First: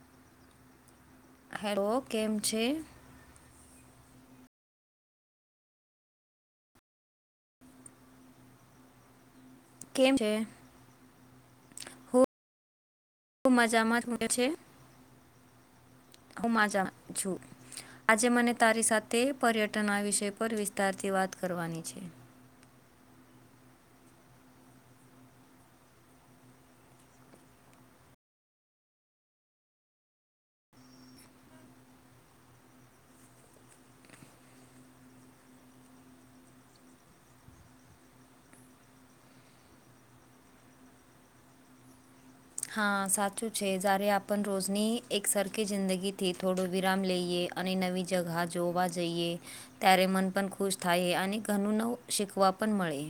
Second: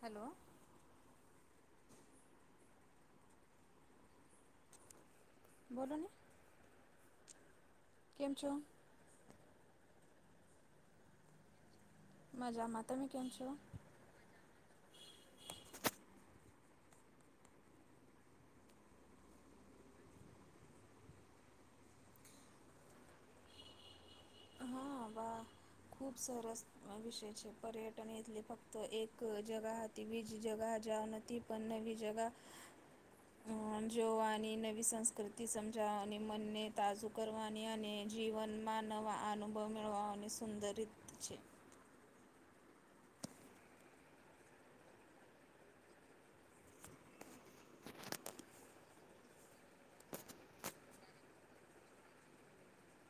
Hello. Hello, કેમ છે? બોલોને. કેમ છો? કેમ છે? મજામાં તમે કેમ છો હું મજામાં હું માજામા છું. આજે મને તારી સાથે પર્યટનના વિષય પર વિસ્તારથી વાત કરવાની છે. હ વાહ! ખૂબ સરસ વિષય છે પર્યટન એટલે ફક્ત એક જગા તેવી જગ જા નથી પણ નવી જગા હમ્મ, જોવાની નવી સંસ્કૃતિ સમજાવાની મનને તાઝુ કરવાની અને જીવનમાં નવા અનુભવ મેળવવાની સુંદર રીત છે. હા સાચું છે જ્યારે આપણ રોજની એક સરખી જિંદગીથી થોડો વિરામ લઈએ. અને નવી જગાહ જોવા જઈએ. ત્યારે મન પણ ખુશ થાય અને ઘનું નવું શીખવા પણ મળે.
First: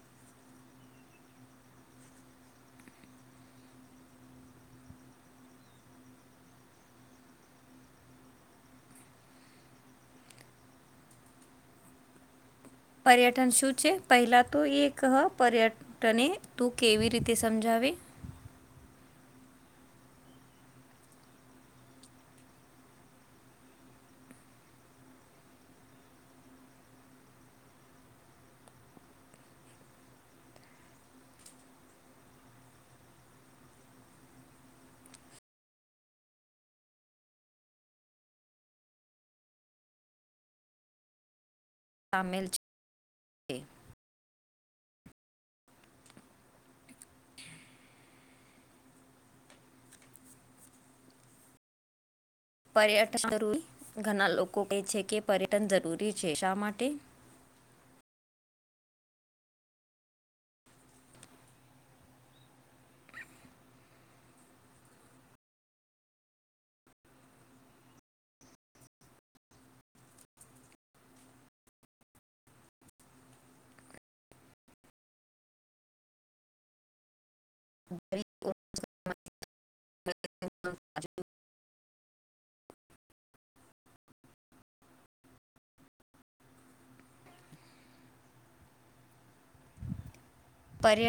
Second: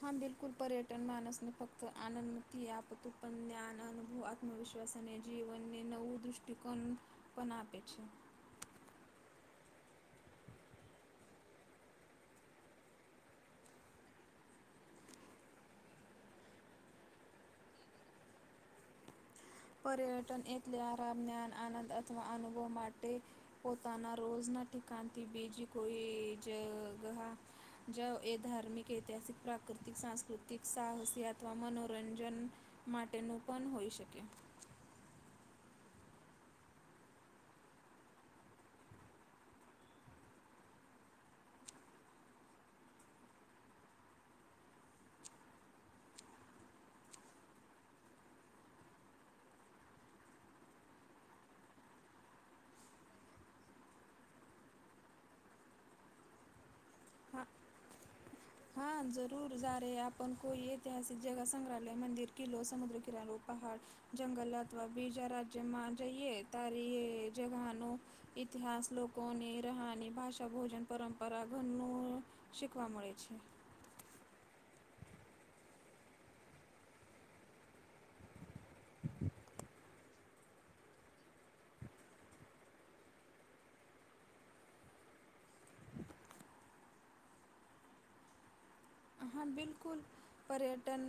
હા બિલકુલ, પર્યટન માણસને ફક્ત આનંદથી આપતું પણ જ્ઞાન, અનુભવ આત્મવિશ્વાસ અને જીવનને નવું દૃષ્ટિકોણ પન આપે છે. પર્યટન શું છે, પહેલા તો એક હ પર્યટ તને તું કેવી રીતે સમજાવે પર્યટન એટલે આરામ જ્ઞાન આનંદ અથવા અનુભવ માટે પોતાના રોજના ઠિકાણથી બીજી કોઈ જગાહ જ એ ધાર્મિક, ઐતિહાસિક, પ્રાકૃતિક, સાંસ્કૃતિક, સાહસી અથવા મનોરંજન માટેનું પન હોઈ શકે. તામેલ છે. પર્યટન જરૂરી ઘણા લોકો કહે છે કે પર્યટન જરૂરી છે શા માટે? હા જરૂર જયારે આપણ કોઈ ઐતિહાસિક જગા સંગ્રહાલય મંદિર કિલો સમુદ્ર કિલ્લો પહાડ જંગલ અથવા બીજા રાજ્યમાં જઈએ તારી જગાહનું ઇતિહાસ લોકોની રહા ની ભાષા ભોજન પરંપરા ઘર નું શીખવા મળે છે [unintelligible] [inaudible] હા બિલકુલ પર્યટન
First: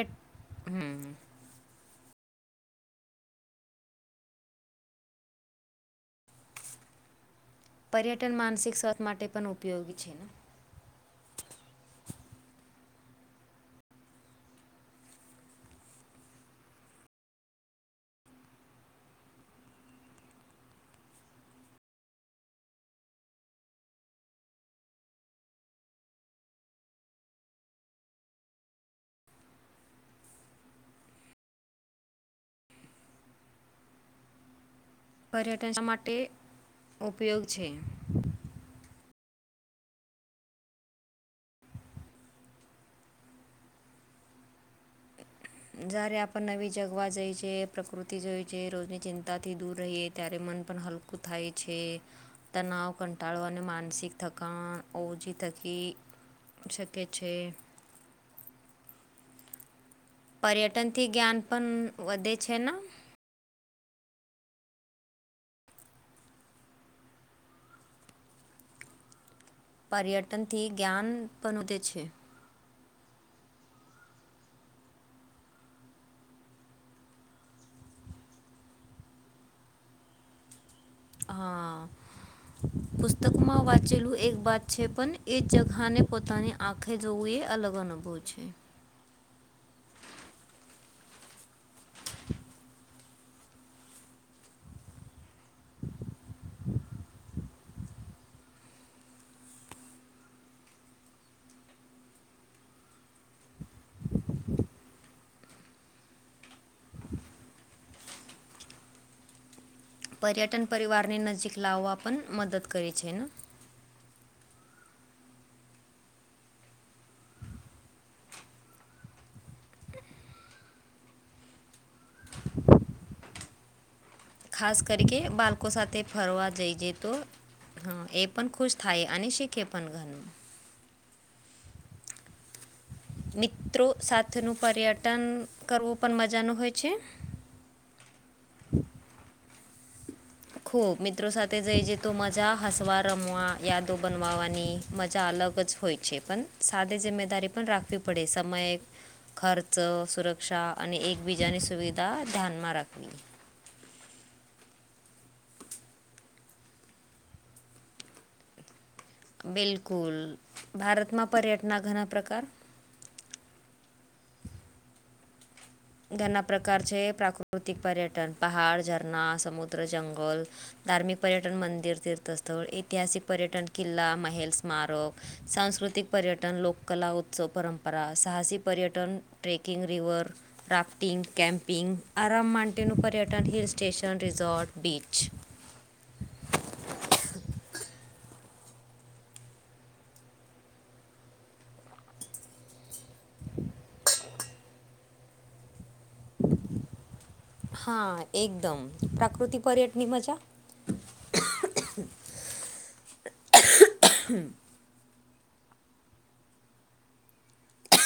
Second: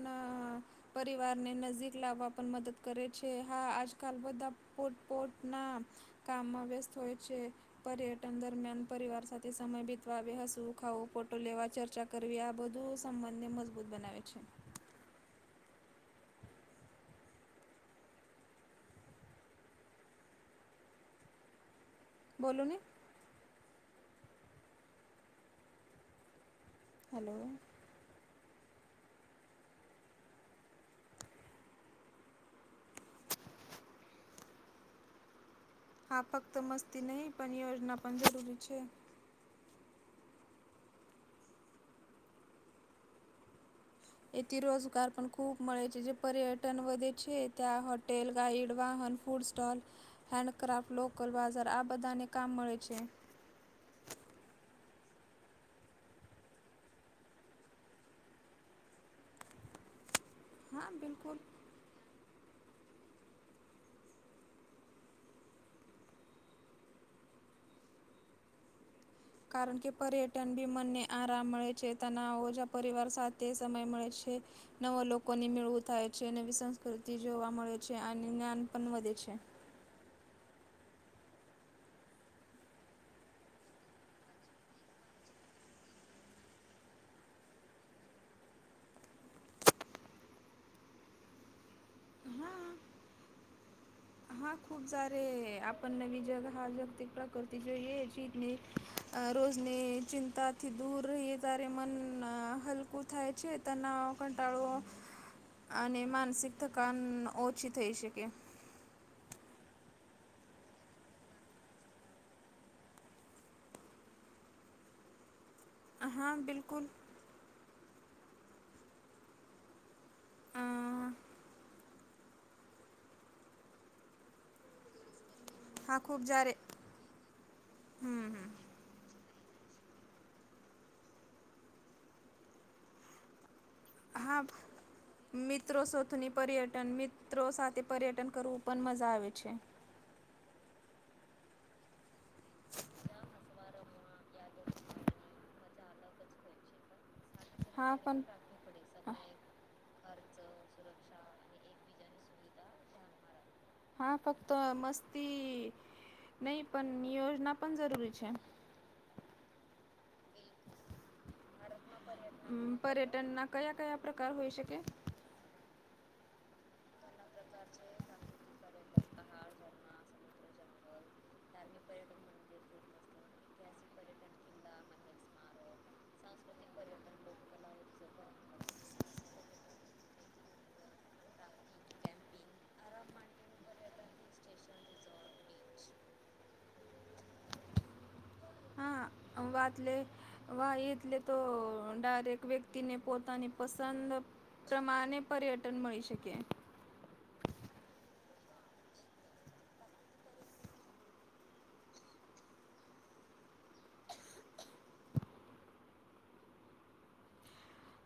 પરિવાર ને નજીક લાવવા પણ મદદ કરે છે હા આજકાલ બધા પોત પોત ના કામમાં વ્યસ્ત હોય છે. પર્યટન માનસિક દરમિયાન સ્વાસ્થ્ય પરિવાર માટે પણ સાથે સમય ઉપયોગી છે ને બીતવાવે હસવું ખાવું પ ફોટો લેવા ચર્ચા કરવી આ બધું સંબંધને મજબૂત બનાવે છે. બોલો ને હલો પર્યટન શા માટ હા ફક્ત મસ્તી નહીં પણ યોજના પણ જરૂરી છે. એથી રોજગાર પણ ખૂબ મળે છે જે જ્યારે આપણે નવી પર્યટન જગવા વધે જઈએ છે છીએ ત્યાં પ્રકૃતિ હોટેલ જોઈએ છે ગાાઈડ રોજની વાહન ફૂડ ચિંતાથી દૂર સ્ટોલ રહીએ ત્યારે મન પણ હેન્ડક્રાફ્ટ હલકું લોકલ બાજાર આ બધાને કામ મળે છે. ટાડવા અને માનસિક થકાણ ઓછી થકી શકે છે હા પર્યટનથી બિલકુલ જ્ઞાન પણ વધે છે ના કારણ કે પર્યટન પર્યટનથી બી મનને જ્ઞાન આરામ પણ મળે વધે છે તનાવો જ પરિવાર સાથે સમય મળે છે. નવા લોકોની મેળવું થાય છે નવી સંસ્કૃતિ જોવા મળે છે અને જ્ઞાન પણ વધે છે. હા પુસ્તકમાં વાંચેલું એક વાત છે. પણ એ જગાહ ને પોતાની આંખે જોવું એ અલગ અનુભવ છે. હા હા ખુબ જયારે આ પણ નવી જગા હા જગતિ પ્રકૃતિ જોઈ ચીતની રોજની ચિંતા થી દૂર રહીએ તારે મન હલકું થાય છે તનાવ કાંટાળો અને માનસિક થકાન ઓછી થઈ શકે પર્યટન પરિવારની નજીક લાવવા પણ મદદ કરે છે ને હા બિલકુલ અ ખાસ કરી કે બાળકો સાથે હા ખૂબ ફરવા જ્યારે જઈ જઈ તો હા એ હમ પણ હમ ખુશ થાય અને શીખે પણ ઘણું મિત્રો હા સાથેનું પર્યટન કરવું પણ મજાનું હોય છે ત્રો સાથે પર્યટન કરવું પણ મજા આવે છે ખૂ મિત ત્રો સાથે જઈ જે તો મજા હસવા રમવા યાદો બનવાવાની મજા અલગ જ હોય છે પણ સાદે જિમ્મેદારી પણ હા રાખવી પડે પણ સમયે પડે ખર ચો ખર્ચ સુરક્ષા અને સુરક્ષા એકબીજાની સુવિધા ધ્યાનમાં રાખવી હા ફક્ત મસ્તી નઈ પણ યોજના પણ જરૂરી છે બિલકુલ ભારતમાં પર્યટના ઘણા પ્રકાર પર્યટનના કયા કયા પ્રકાર હોઈ શકે ઘરના પ્રકાર છે પ્રાકૃતિક પર્યટન પહાડ ઝરણા સમુદ્ર જંગલ ધાર્મિક પર્યટન મંદિર તીર્થસ્થળ ઐતિહાસિક પર્યટન કિલ્લા મહેલ સ્મારક સાંસ્કૃતિક પર્યટન લોક કલા ઉત્સવ પરંપરા સાહસિક પર્યટન ટ્રેકિંગ રીવર રાફ્ટિંગ, કમપિંગ, આરામ માન્ટેનું પર્યટન હિલ સ્ટેશન, રિઝોર્ટ, બીચ. હા અવાત લે વાહ એટલે તો ડાયરેક વ્યક્તિને પોતાની પસંદ ચમાણે પર્યટન મળી શકે. હા એકદમ, પ્રાકૃતિક પ્યટની મજા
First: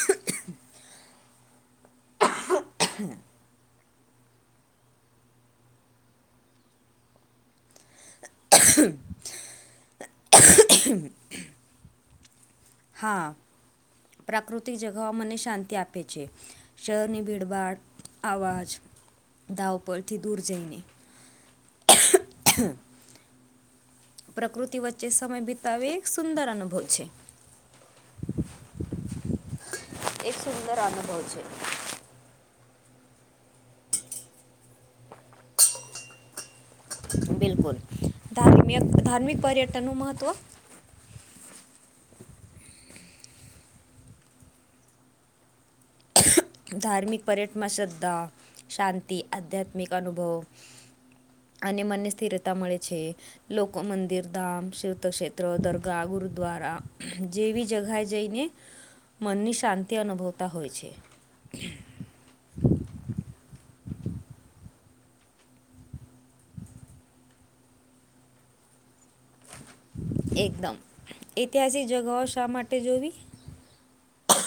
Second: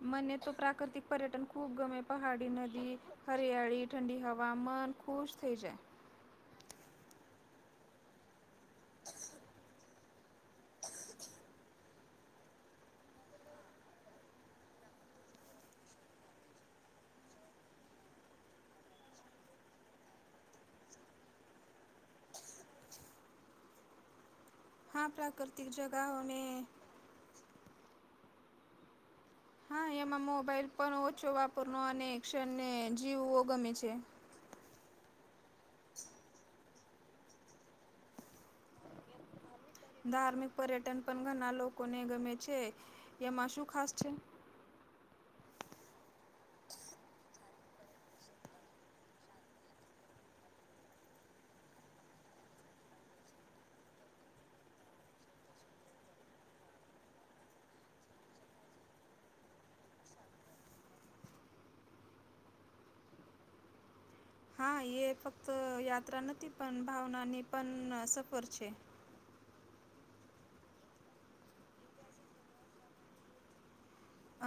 મને તો પ્રાકૃતિક પર્યટન ખૂબ ગમે પહાડી, નદી, હટ દરિયાળી, ઠંડી હવા, મન ખુશ થઈ જાય. [inaudible] હા, પ્રાકૃતિક જગાઓ મને શાંતિ આપે છે. શહેરની ભીડભાડ, અવાજ, ધાવ પરથી દૂર જઈને. [inaudible] પ્રકૃતિ વચ્ચે હા સમય પ્રાકૃતિક બિતાવે એક જગાઓને સુંદર અનુભવ છે. હા, એમાં એક મોબાઈલ સુંદર પણ અનુભવ ઓછો છે વાપરનો, અને એષણ ને જીવઓ ગમે છે. બિલકુલ ધાર્મિયક ધાર્મિક પર્યટ ધાર્મિક પર્યટન પણ ઘણા લોકોને ગમે છે, એમાં શું ખાસ છે? ધાર્મિક પર્યટમાં શ્રદ્ધા, શાંતિ, આધ્યાત્મિક અનુભવ અને મનને સ્થિરતા મળે છે. લોક મંદિર, ધામ, તીર્થક્ષેત્ર, દરગાહ, ગુરુદ્વારા. જેવી જગાએ જઈને, મનની શાંતિ અનુભવતા હોય છે. [inaudible] હા યે ફક્ત યાત્રા નથી, પણ ભાવનાની પણ સફર છે. એકદમ, ઐતિહાસિક જગાઓ શા માટે જોવી?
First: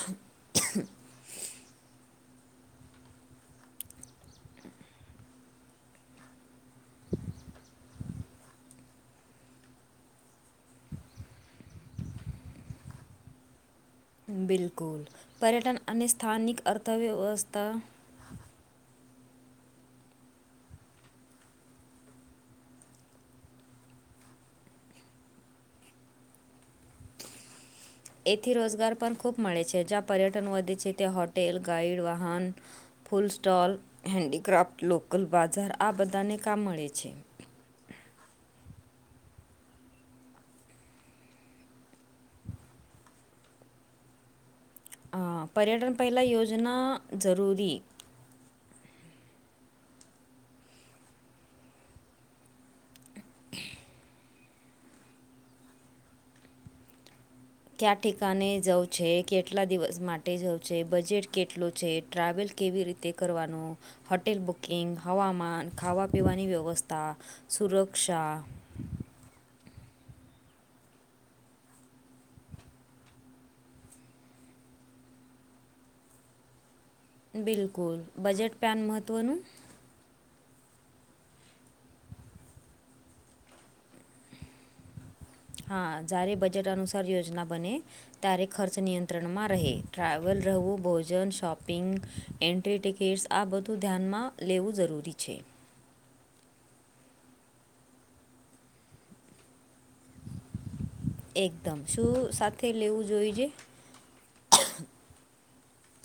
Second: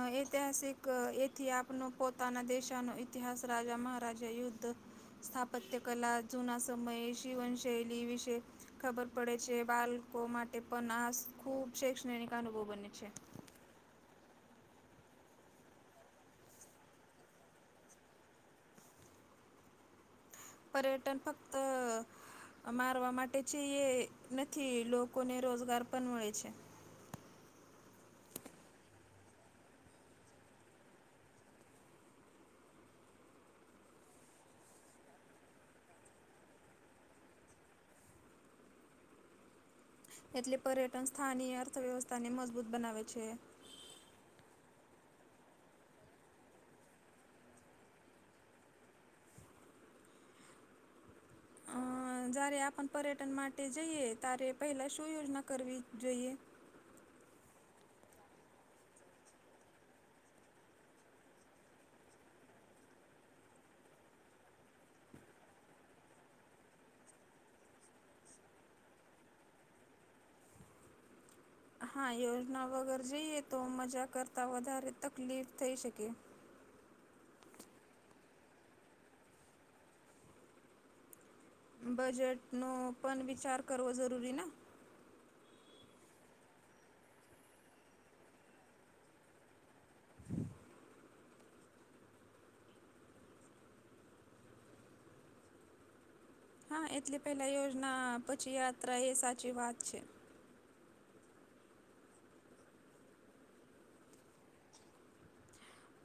અ ઐતિહાસિક ઐતિહાપ પન પોતાના દેશાનો ઇતિહાસ રાજા, મહારાજા, યુદ્ધ. સ્થાપત્ય કલા, જુના સમયે જીવનશૈલી વિશે. ખબર પડે છે, બાલકો માટે પણ આસ ખૂબ શૈક્ષણિક અનુભવ બને છે. બિલકુલ, પર્યટન અને સ્થાનિક અર્થવ્યવસ્થા પર્યટન ફક્ત અ મારવા માટે છેએ નથી, લોકોને રોજગાર પણ મળે છે. એથી રોજગાર પણ ખુબ મળે છે, જ્યાં પર્યટન વધે છે ત્યાં હોટેલ, ગાઈડ, વાહન. ફૂલ સ્ટોલ, હેન્ડીક્રાફ્ટ, લોકલ બાજાર આ બધાને કામ મળે છે. એટલે પર્યટન સ્થાનીય અર્થવ્યવસ્થાને મજબૂત બનાવે છે. અ પર્યટન પહેલાં યોજના જરૂરી. અ જ્યારે આપણ પર્યટન માટે જઈએ, ત્યારે પહેલા શું યોજના કરવી જોઈએ? કયા ઠિકાને જઉં છે? કેટલા દિવસ માટે જઉં છે? બજેટ કેટલું છે? ટ્રાવેલ કેવી રીતે કરવાનું, હોટેલ બુકિંગ, હવામાન, ખાવા પીવાની વ્યવસ્થા. સુરક્ષા હા યોજના વગર જઈએ તો, મજા કરતાં વધારે તકલીફ થઈ શકે. બિલકુલ, બજટ પ્લાન મહત્ત્વનું બજેટનો પણ વિચાર કરવો જરૂરી ના. હા જ્યારે બજટ અનુસાર યોજના બને ત્યારે ખર્ચ નિયંત્રણમાં રહે, ટ્રાવેલ, રહેવું, ભોજન, શોપિંગ. એન્ટ્રી ટિકિટ્સ આ બધું ધ્યાનમાં લેવું જરૂરી છે. હા એટલે પેલા યોજના, પછી યાત્રા એ સાચી વાત છે. એકદમ, શું સાથે લેવું જોઈજે?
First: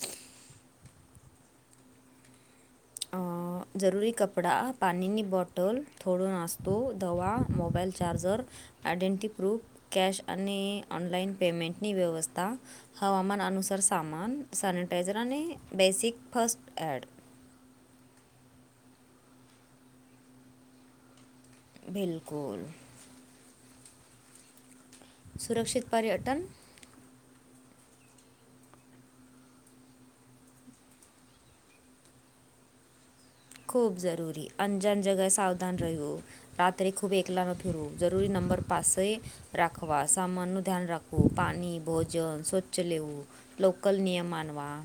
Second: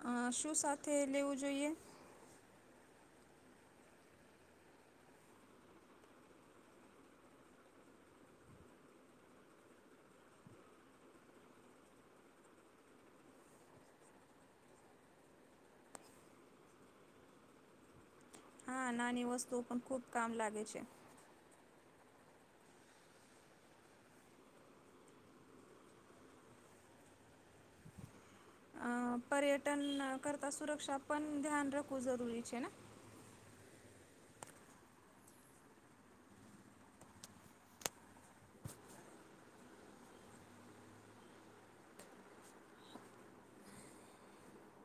હા, શું સાથે લેવું જોઈએ? અ [inaudible] જરૂરી કપડા પાણીની બોટલ થોડો નાસ્તો દવા mobile charger identity proof, cash અને ઓનલાઈન પેમેન્ટની વ્યવસ્થા. હવામાન અનુસાર સામાન, સેનિટાઈઝર, અને બેસિક ફસ્ટ એડ. હા નાની વસ્તુઓ પણ ખુબ કામ લાગે છે. બિલકુલ સુરક્ષિત પર્યટન. અ પર્યટન કરતાં સુરક્ષા પણ ધ્યાન રાખવું જરૂરી છે ના. ખૂબ જરૂરી અનજાન જગ્યાએ સાવધાન રહેવું. રાત્રે ખૂબ એકલા ન ફરવું જરૂરી નંબર પાસે રાખવા સામાન નુ ધ્યાન રાખવું પાણી ભોજન સ્વચ્છ લેવું. લોકલ નિયમ માનવા